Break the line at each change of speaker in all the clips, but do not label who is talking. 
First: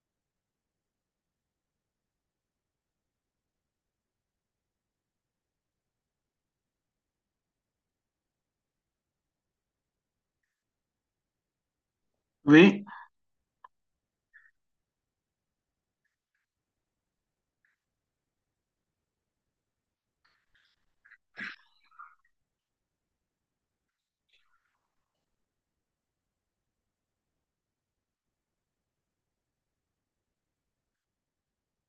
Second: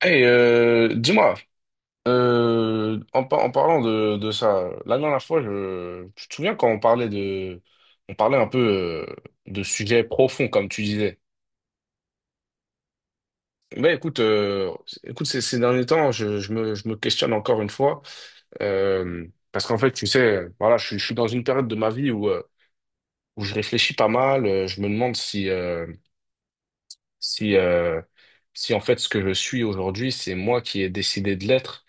Hey, dis-moi, en parlant de ça, la dernière fois, je te souviens quand on parlait un peu euh, de sujets profonds, comme tu disais.
Oui,
Ben écoute, ces derniers temps, je me questionne encore une fois, parce qu'en fait, tu sais, voilà, je suis dans une période de ma vie où je réfléchis pas mal, je me demande si, euh, si en fait, ce que je suis aujourd'hui, c'est moi qui ai décidé de l'être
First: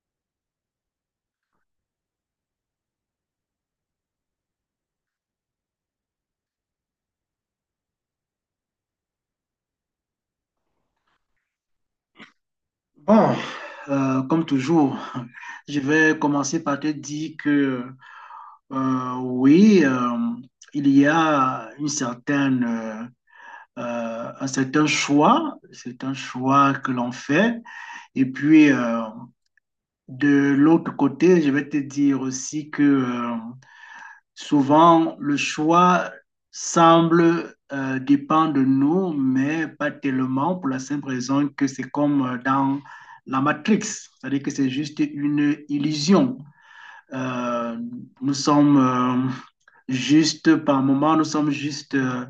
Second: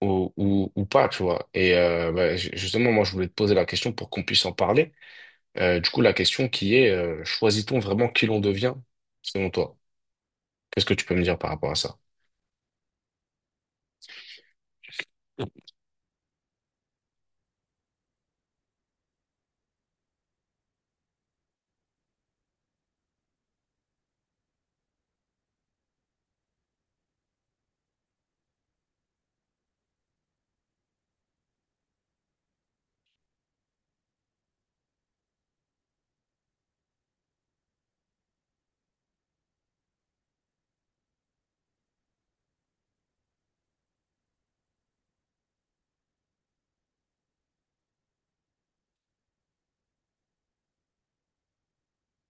ou pas, tu vois. Et bah, justement, moi, je voulais te poser la question pour qu'on puisse en parler. Du coup, la question qui est, choisit-on vraiment qui l'on devient, selon toi? Qu'est-ce que tu peux me dire par rapport à ça?
bon, comme toujours, je vais commencer par te dire que oui, il y a une certaine, un certain choix, c'est un choix que l'on fait. Et puis, de l'autre côté, je vais te dire aussi que souvent, le choix semble dépendre de nous, mais pas tellement pour la simple raison que c'est comme dans la Matrix, c'est-à-dire que c'est juste une illusion. Euh, Nous sommes juste, par moment, nous sommes juste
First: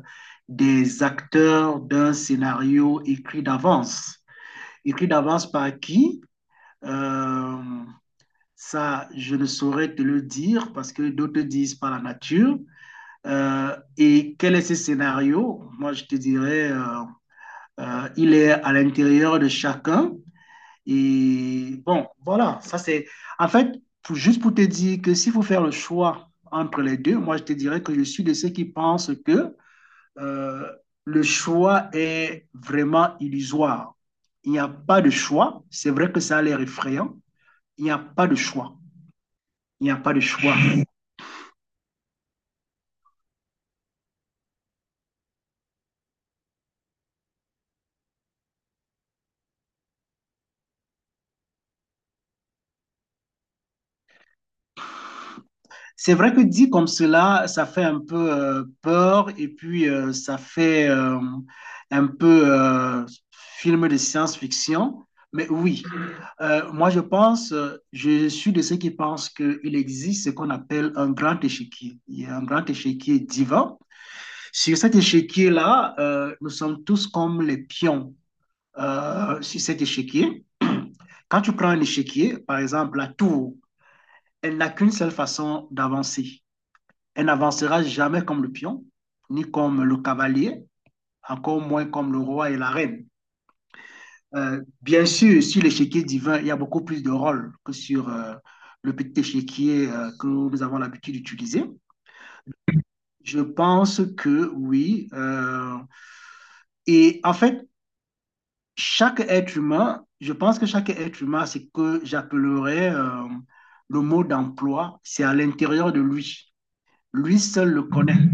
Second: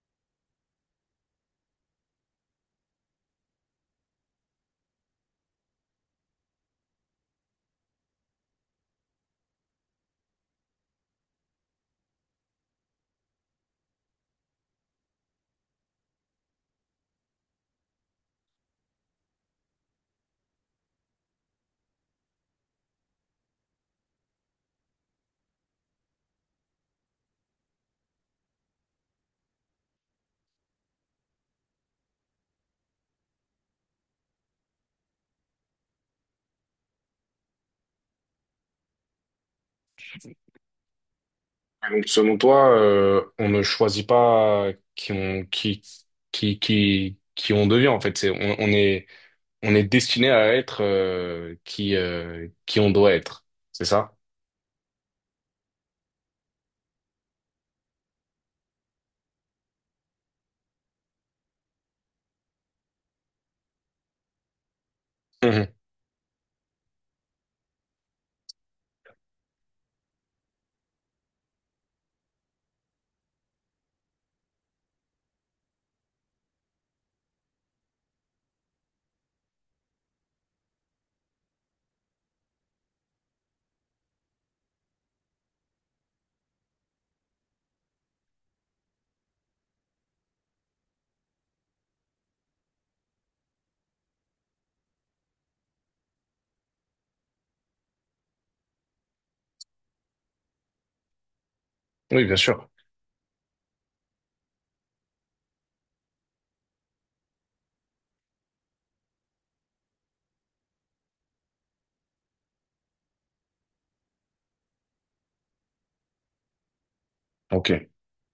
des acteurs d'un scénario écrit d'avance. Écrit d'avance par qui? Euh, Ça, je ne saurais te le dire parce que d'autres disent par la nature. Et quel est ce scénario? Moi, je te dirais, il est à l'intérieur de chacun. Et bon, voilà, ça c'est... Juste pour te dire que s'il faut faire le choix entre les deux, moi, je te dirais que je suis de ceux qui pensent que euh, le choix est vraiment illusoire. Il n'y a pas de choix. C'est vrai que ça a l'air effrayant. Il n'y a pas de choix. Il n'y a pas de choix.
Donc, selon toi, on ne choisit pas qui on, qui, qui on devient, en fait. On est destiné à être qui on doit être. C'est ça?
C'est vrai que dit comme cela, ça fait un peu peur et puis ça fait un peu film de science-fiction. Mais
Mhm.
oui, moi je pense, je suis de ceux qui pensent qu'il existe ce qu'on appelle un grand échiquier. Il y a un grand échiquier divin. Sur cet échiquier-là, nous sommes tous comme les pions sur cet échiquier. Quand tu prends un échiquier, par exemple la tour, elle n'a qu'une seule façon d'avancer. Elle n'avancera jamais comme le pion, ni comme le cavalier, encore moins comme le roi et la reine. Bien sûr, sur l'échiquier divin, il y a beaucoup plus de rôles que sur le petit échiquier que nous avons l'habitude d'utiliser.
Oui, bien sûr.
Je pense que oui. Et en fait, je pense que chaque être humain, c'est que j'appellerais le mot d'emploi, c'est à l'intérieur de lui. Lui
Ok.
seul le connaît.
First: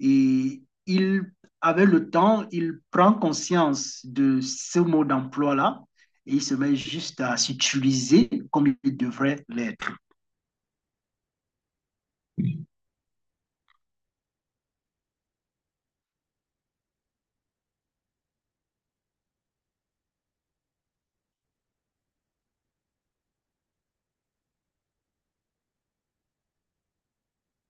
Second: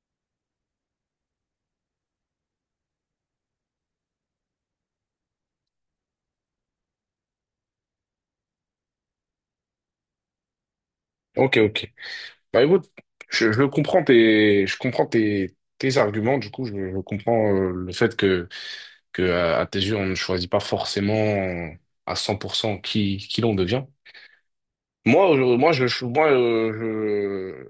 Et il, avec le temps, il prend conscience de ce mode d'emploi-là et il se met juste à s'utiliser comme il devrait l'être.
Ok, ok. Bah écoute, je comprends tes arguments, du coup, je comprends le fait que à tes yeux, on ne choisit pas forcément à 100% qui l'on devient. Moi, moi, moi,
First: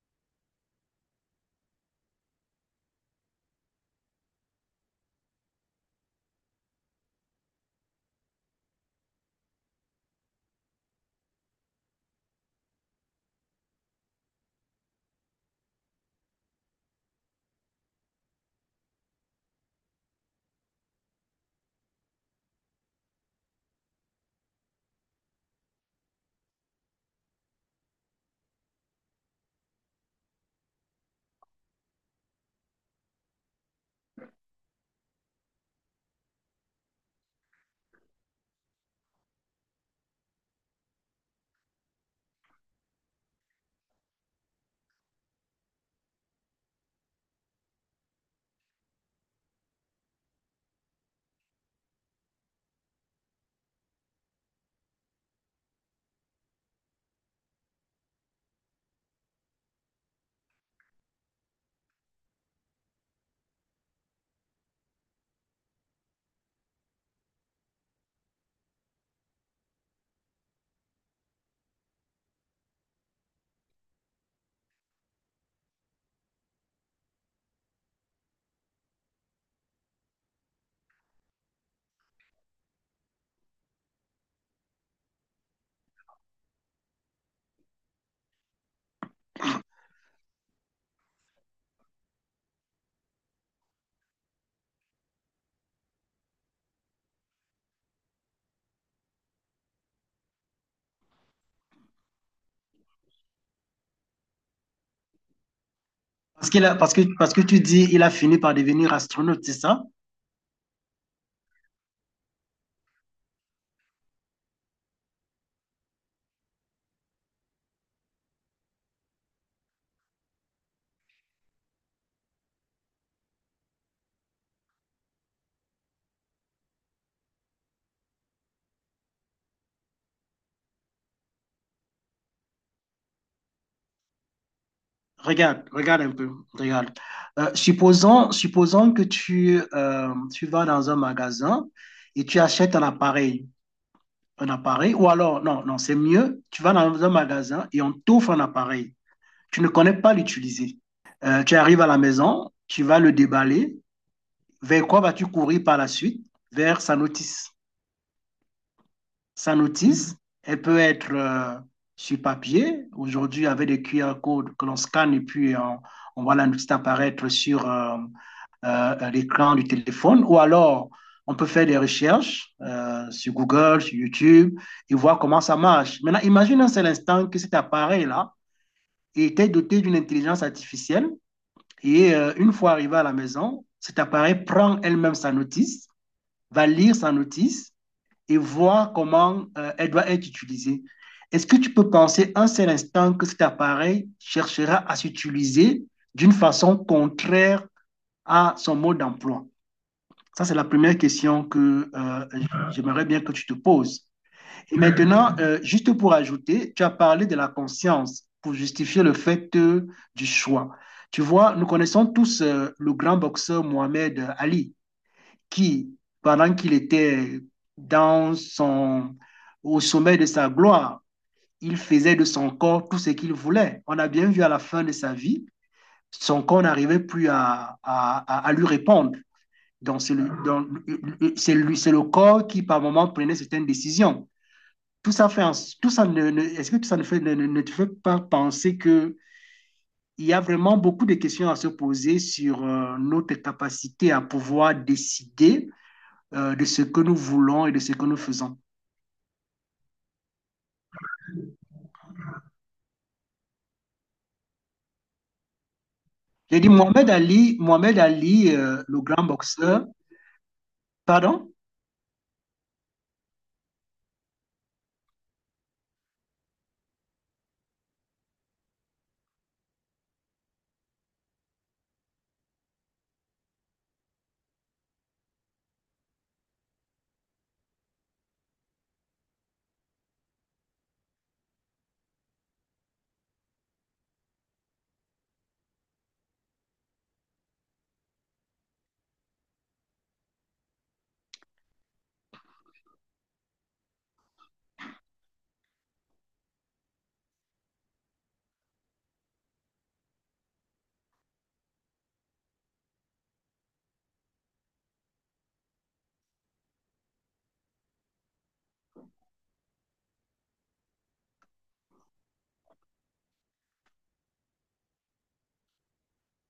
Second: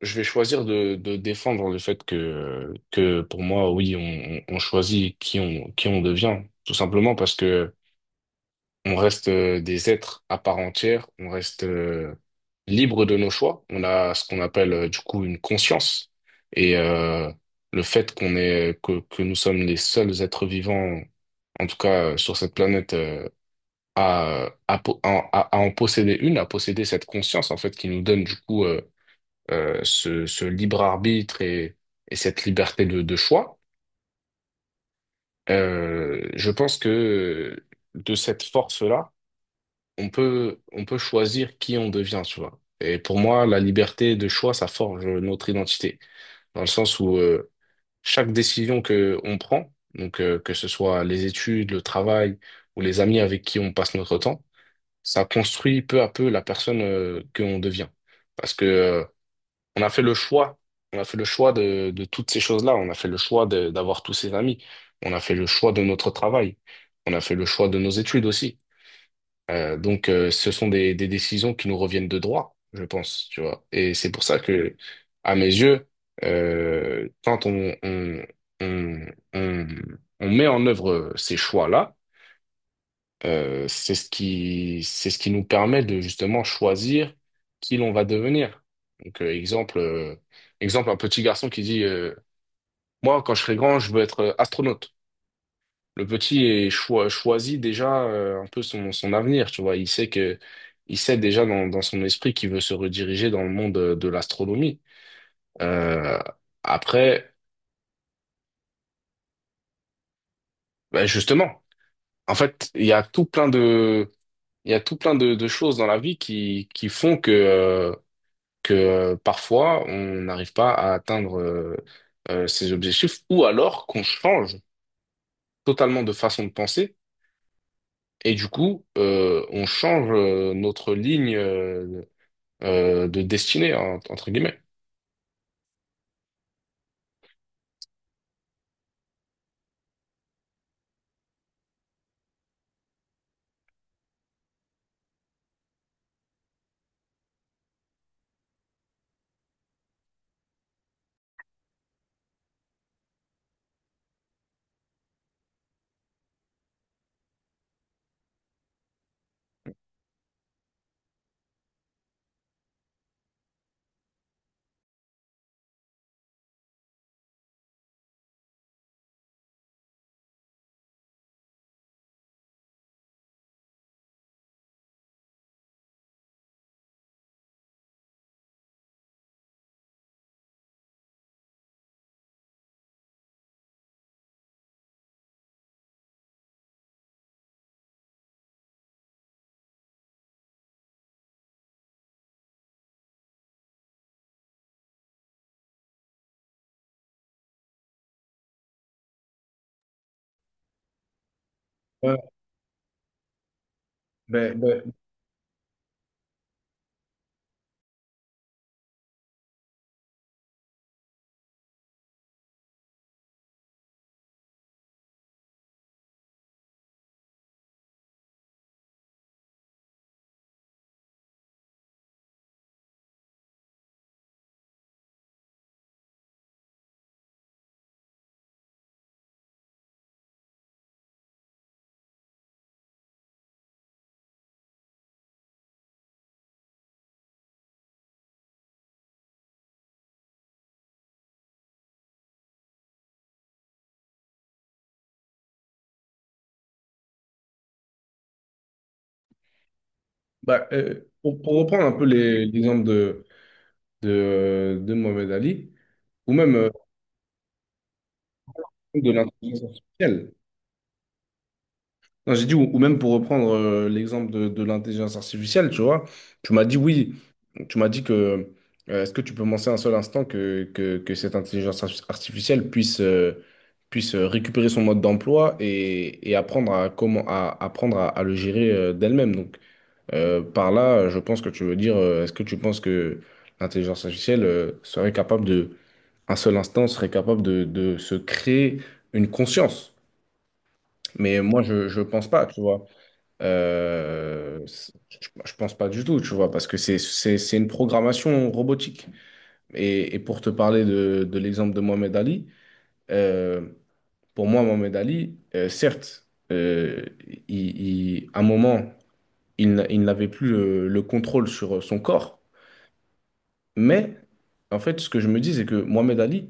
je vais choisir de défendre le fait que pour moi, oui, on choisit qui on devient, tout simplement parce que on reste des êtres à part entière, on reste libre de nos choix. On a ce qu'on appelle du coup une conscience. Et le fait que nous sommes les seuls êtres vivants, en tout cas sur cette planète, à en posséder une, à posséder cette conscience en fait qui nous donne du coup ce libre arbitre et cette liberté de choix. Je pense que de cette force-là on peut choisir qui on devient, tu vois. Et pour moi, la liberté de choix, ça forge notre identité, dans le sens où chaque décision que on prend, donc que ce soit les études, le travail ou les amis avec qui on passe notre temps, ça construit peu à peu la personne que on devient. Parce que on a fait le choix, on a fait le choix de toutes ces choses-là, on a fait le choix d'avoir tous ces amis, on a fait le choix de notre travail, on a fait le choix de nos études aussi. Donc, ce sont des décisions qui nous reviennent de droit, je pense, tu vois. Et c'est pour ça que, à mes yeux, quand on, on, on met en œuvre ces choix-là, c'est ce qui nous permet de justement choisir qui l'on va devenir. Donc, exemple, un petit garçon qui dit, moi, quand je serai grand, je veux être astronaute. Le petit choisit déjà un peu son avenir, tu vois. Il sait déjà dans son esprit qu'il veut se rediriger dans le monde de l'astronomie. Euh,
Parce, qu'il a- parce
Après,
que tu dis il a fini par devenir astronaute, c'est ça?
ben justement, en fait, il y a tout plein de choses dans la vie qui font que parfois on n'arrive pas à atteindre ses objectifs ou alors qu'on change totalement de façon de penser. Et du coup, on change notre ligne de destinée, hein, entre guillemets.
Regarde, regarde un peu, regarde. Supposons que tu vas dans un magasin et tu achètes un appareil, ou alors, non, non, c'est mieux, tu vas dans un magasin et on t'offre un appareil. Tu ne connais pas l'utiliser. Tu arrives à la maison, tu vas le déballer. Vers quoi vas-tu courir par la suite? Vers sa notice. Sa notice, elle peut être sur papier. Aujourd'hui, avec des QR codes que l'on scanne et on voit la notice apparaître sur l'écran du téléphone, ou alors on peut faire des recherches sur Google, sur YouTube, et voir comment ça marche. Maintenant, imagine un seul instant que cet appareil-là était doté d'une intelligence artificielle, et une fois arrivé à la maison, cet appareil prend elle-même sa notice, va lire sa notice et voir comment elle doit être utilisée. Est-ce que tu peux penser un seul instant que cet appareil cherchera à s'utiliser d'une façon contraire à son mode d'emploi? Ça, c'est la première question que
Ouais,
j'aimerais bien que tu te poses.
ben,
Et
ben,
maintenant, juste pour ajouter, tu as parlé de la conscience pour justifier le fait du choix. Tu vois, nous connaissons tous le grand boxeur Mohamed Ali, qui, pendant qu'il était dans son, au sommet de sa gloire, il faisait de son corps tout ce qu'il voulait. On a bien vu à la fin de sa vie, son corps n'arrivait plus à lui répondre. Donc, c'est le corps qui, par moment, prenait certaines décisions. Tout ça fait, tout ça ne, ne- est-ce que tout ça ne, fait, ne, ne- te fait pas penser que il y a vraiment beaucoup de questions à se poser sur notre capacité à pouvoir décider de ce que nous voulons et de ce que nous faisons.
ben, pour reprendre un peu l'exemple de Mohamed Ali, ou même
J'ai dit Mohamed Ali, Mohamed Ali, le
de
grand
l'intelligence
boxeur,
artificielle.
pardon?
Non, j'ai dit, ou même pour reprendre l'exemple de l'intelligence artificielle, tu vois, tu m'as dit oui, tu m'as dit que, est-ce que tu peux penser un seul instant que cette intelligence artificielle puisse récupérer son mode d'emploi et apprendre apprendre à le gérer d'elle-même. Donc. Par là, je pense que tu veux dire, est-ce que tu penses que l'intelligence artificielle serait capable un seul instant, serait capable de se créer une conscience? Mais moi, je ne pense pas, tu vois. Euh, c'est- je pense pas du tout, tu vois, parce que c'est une programmation robotique. Et pour te parler de l'exemple de Mohamed Ali, euh, pour moi, Mohamed Ali, certes, à un moment, il, n'a- il n'avait plus le contrôle sur son corps. Mais en fait, ce que je me dis, c'est que Mohamed Ali,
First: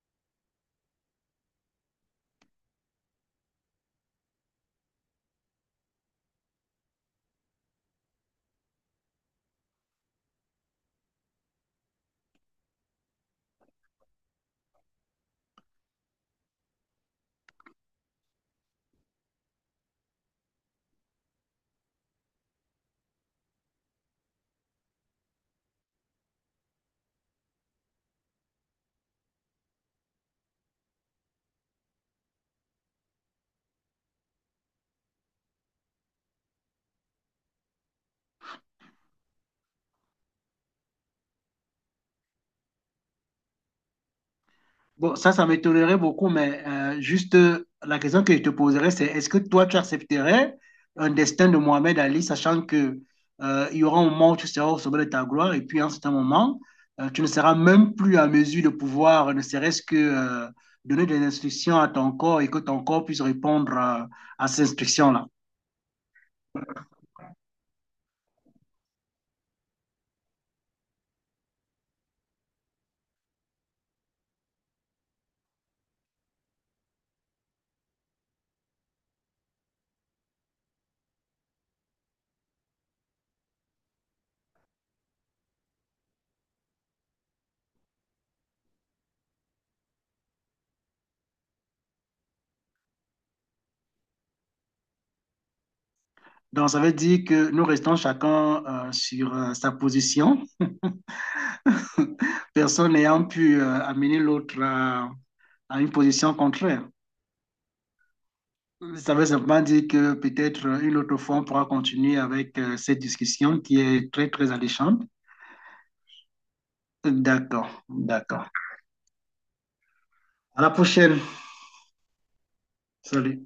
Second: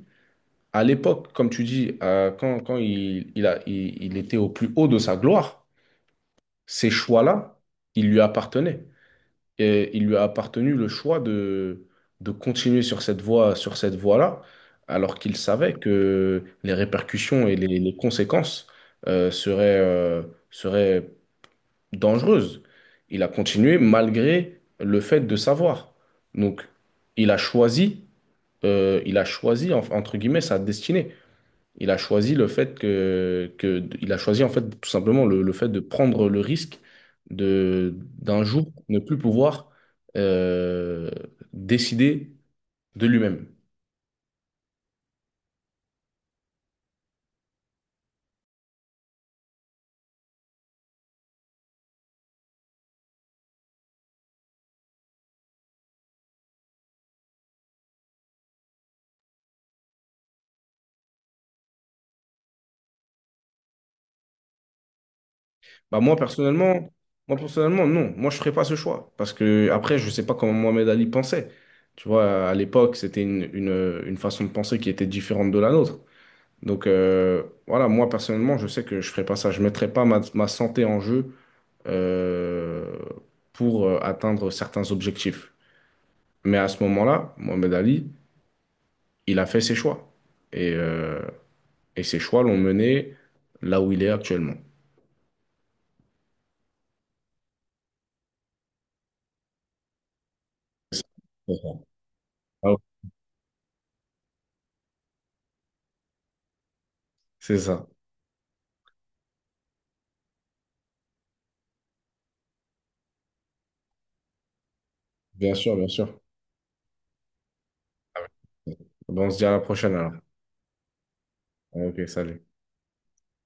à l'époque, comme tu dis, quand il était au plus haut de sa gloire, ces choix-là, ils lui appartenaient. Et il lui a appartenu le choix de continuer sur cette voie, sur cette voie-là, alors qu'il savait que les répercussions et les conséquences euh, seraient, euh, seraient dangereuses. Il a continué malgré le fait de savoir. Donc, il a choisi il a choisi entre guillemets sa destinée. Il a choisi le fait que il a choisi en fait tout simplement le fait de prendre le risque de d'un jour ne plus pouvoir euh, décider de lui-même.
Bon, ça m'étonnerait beaucoup, mais juste la question que je te poserais, c'est est-ce que toi, tu accepterais un destin de Mohamed Ali, sachant que il y aura un moment où tu seras au sommet de ta gloire, et puis à un certain moment, tu ne seras même plus en mesure de pouvoir, ne serait-ce que donner des instructions à ton corps et que ton corps puisse répondre à ces instructions-là.
Bah moi personnellement non, moi je ferais pas ce choix parce que après je sais pas comment Mohamed Ali pensait. Tu vois, à l'époque, c'était une façon de penser qui était différente de la nôtre. Donc voilà, moi personnellement, je sais que je ferais pas ça. Je mettrais pas ma santé en jeu euh, pour atteindre certains objectifs. Mais à ce moment-là, Mohamed Ali, il a fait ses choix. Et, euh, et ses choix l'ont mené là où il est actuellement.
Donc, ça veut dire que nous restons chacun sur sa position,
C'est ça. Ah ouais,
personne n'ayant pu amener l'autre à une position contraire.
c'est ça.
Ça veut simplement dire que peut-être une autre fois, on pourra continuer avec cette discussion qui est très, très alléchante.
Bien sûr, bien sûr.
D'accord,
Ah
d'accord.
ouais. Bon, on se dit à la prochaine alors.
À la prochaine.
Ok, salut.
Salut.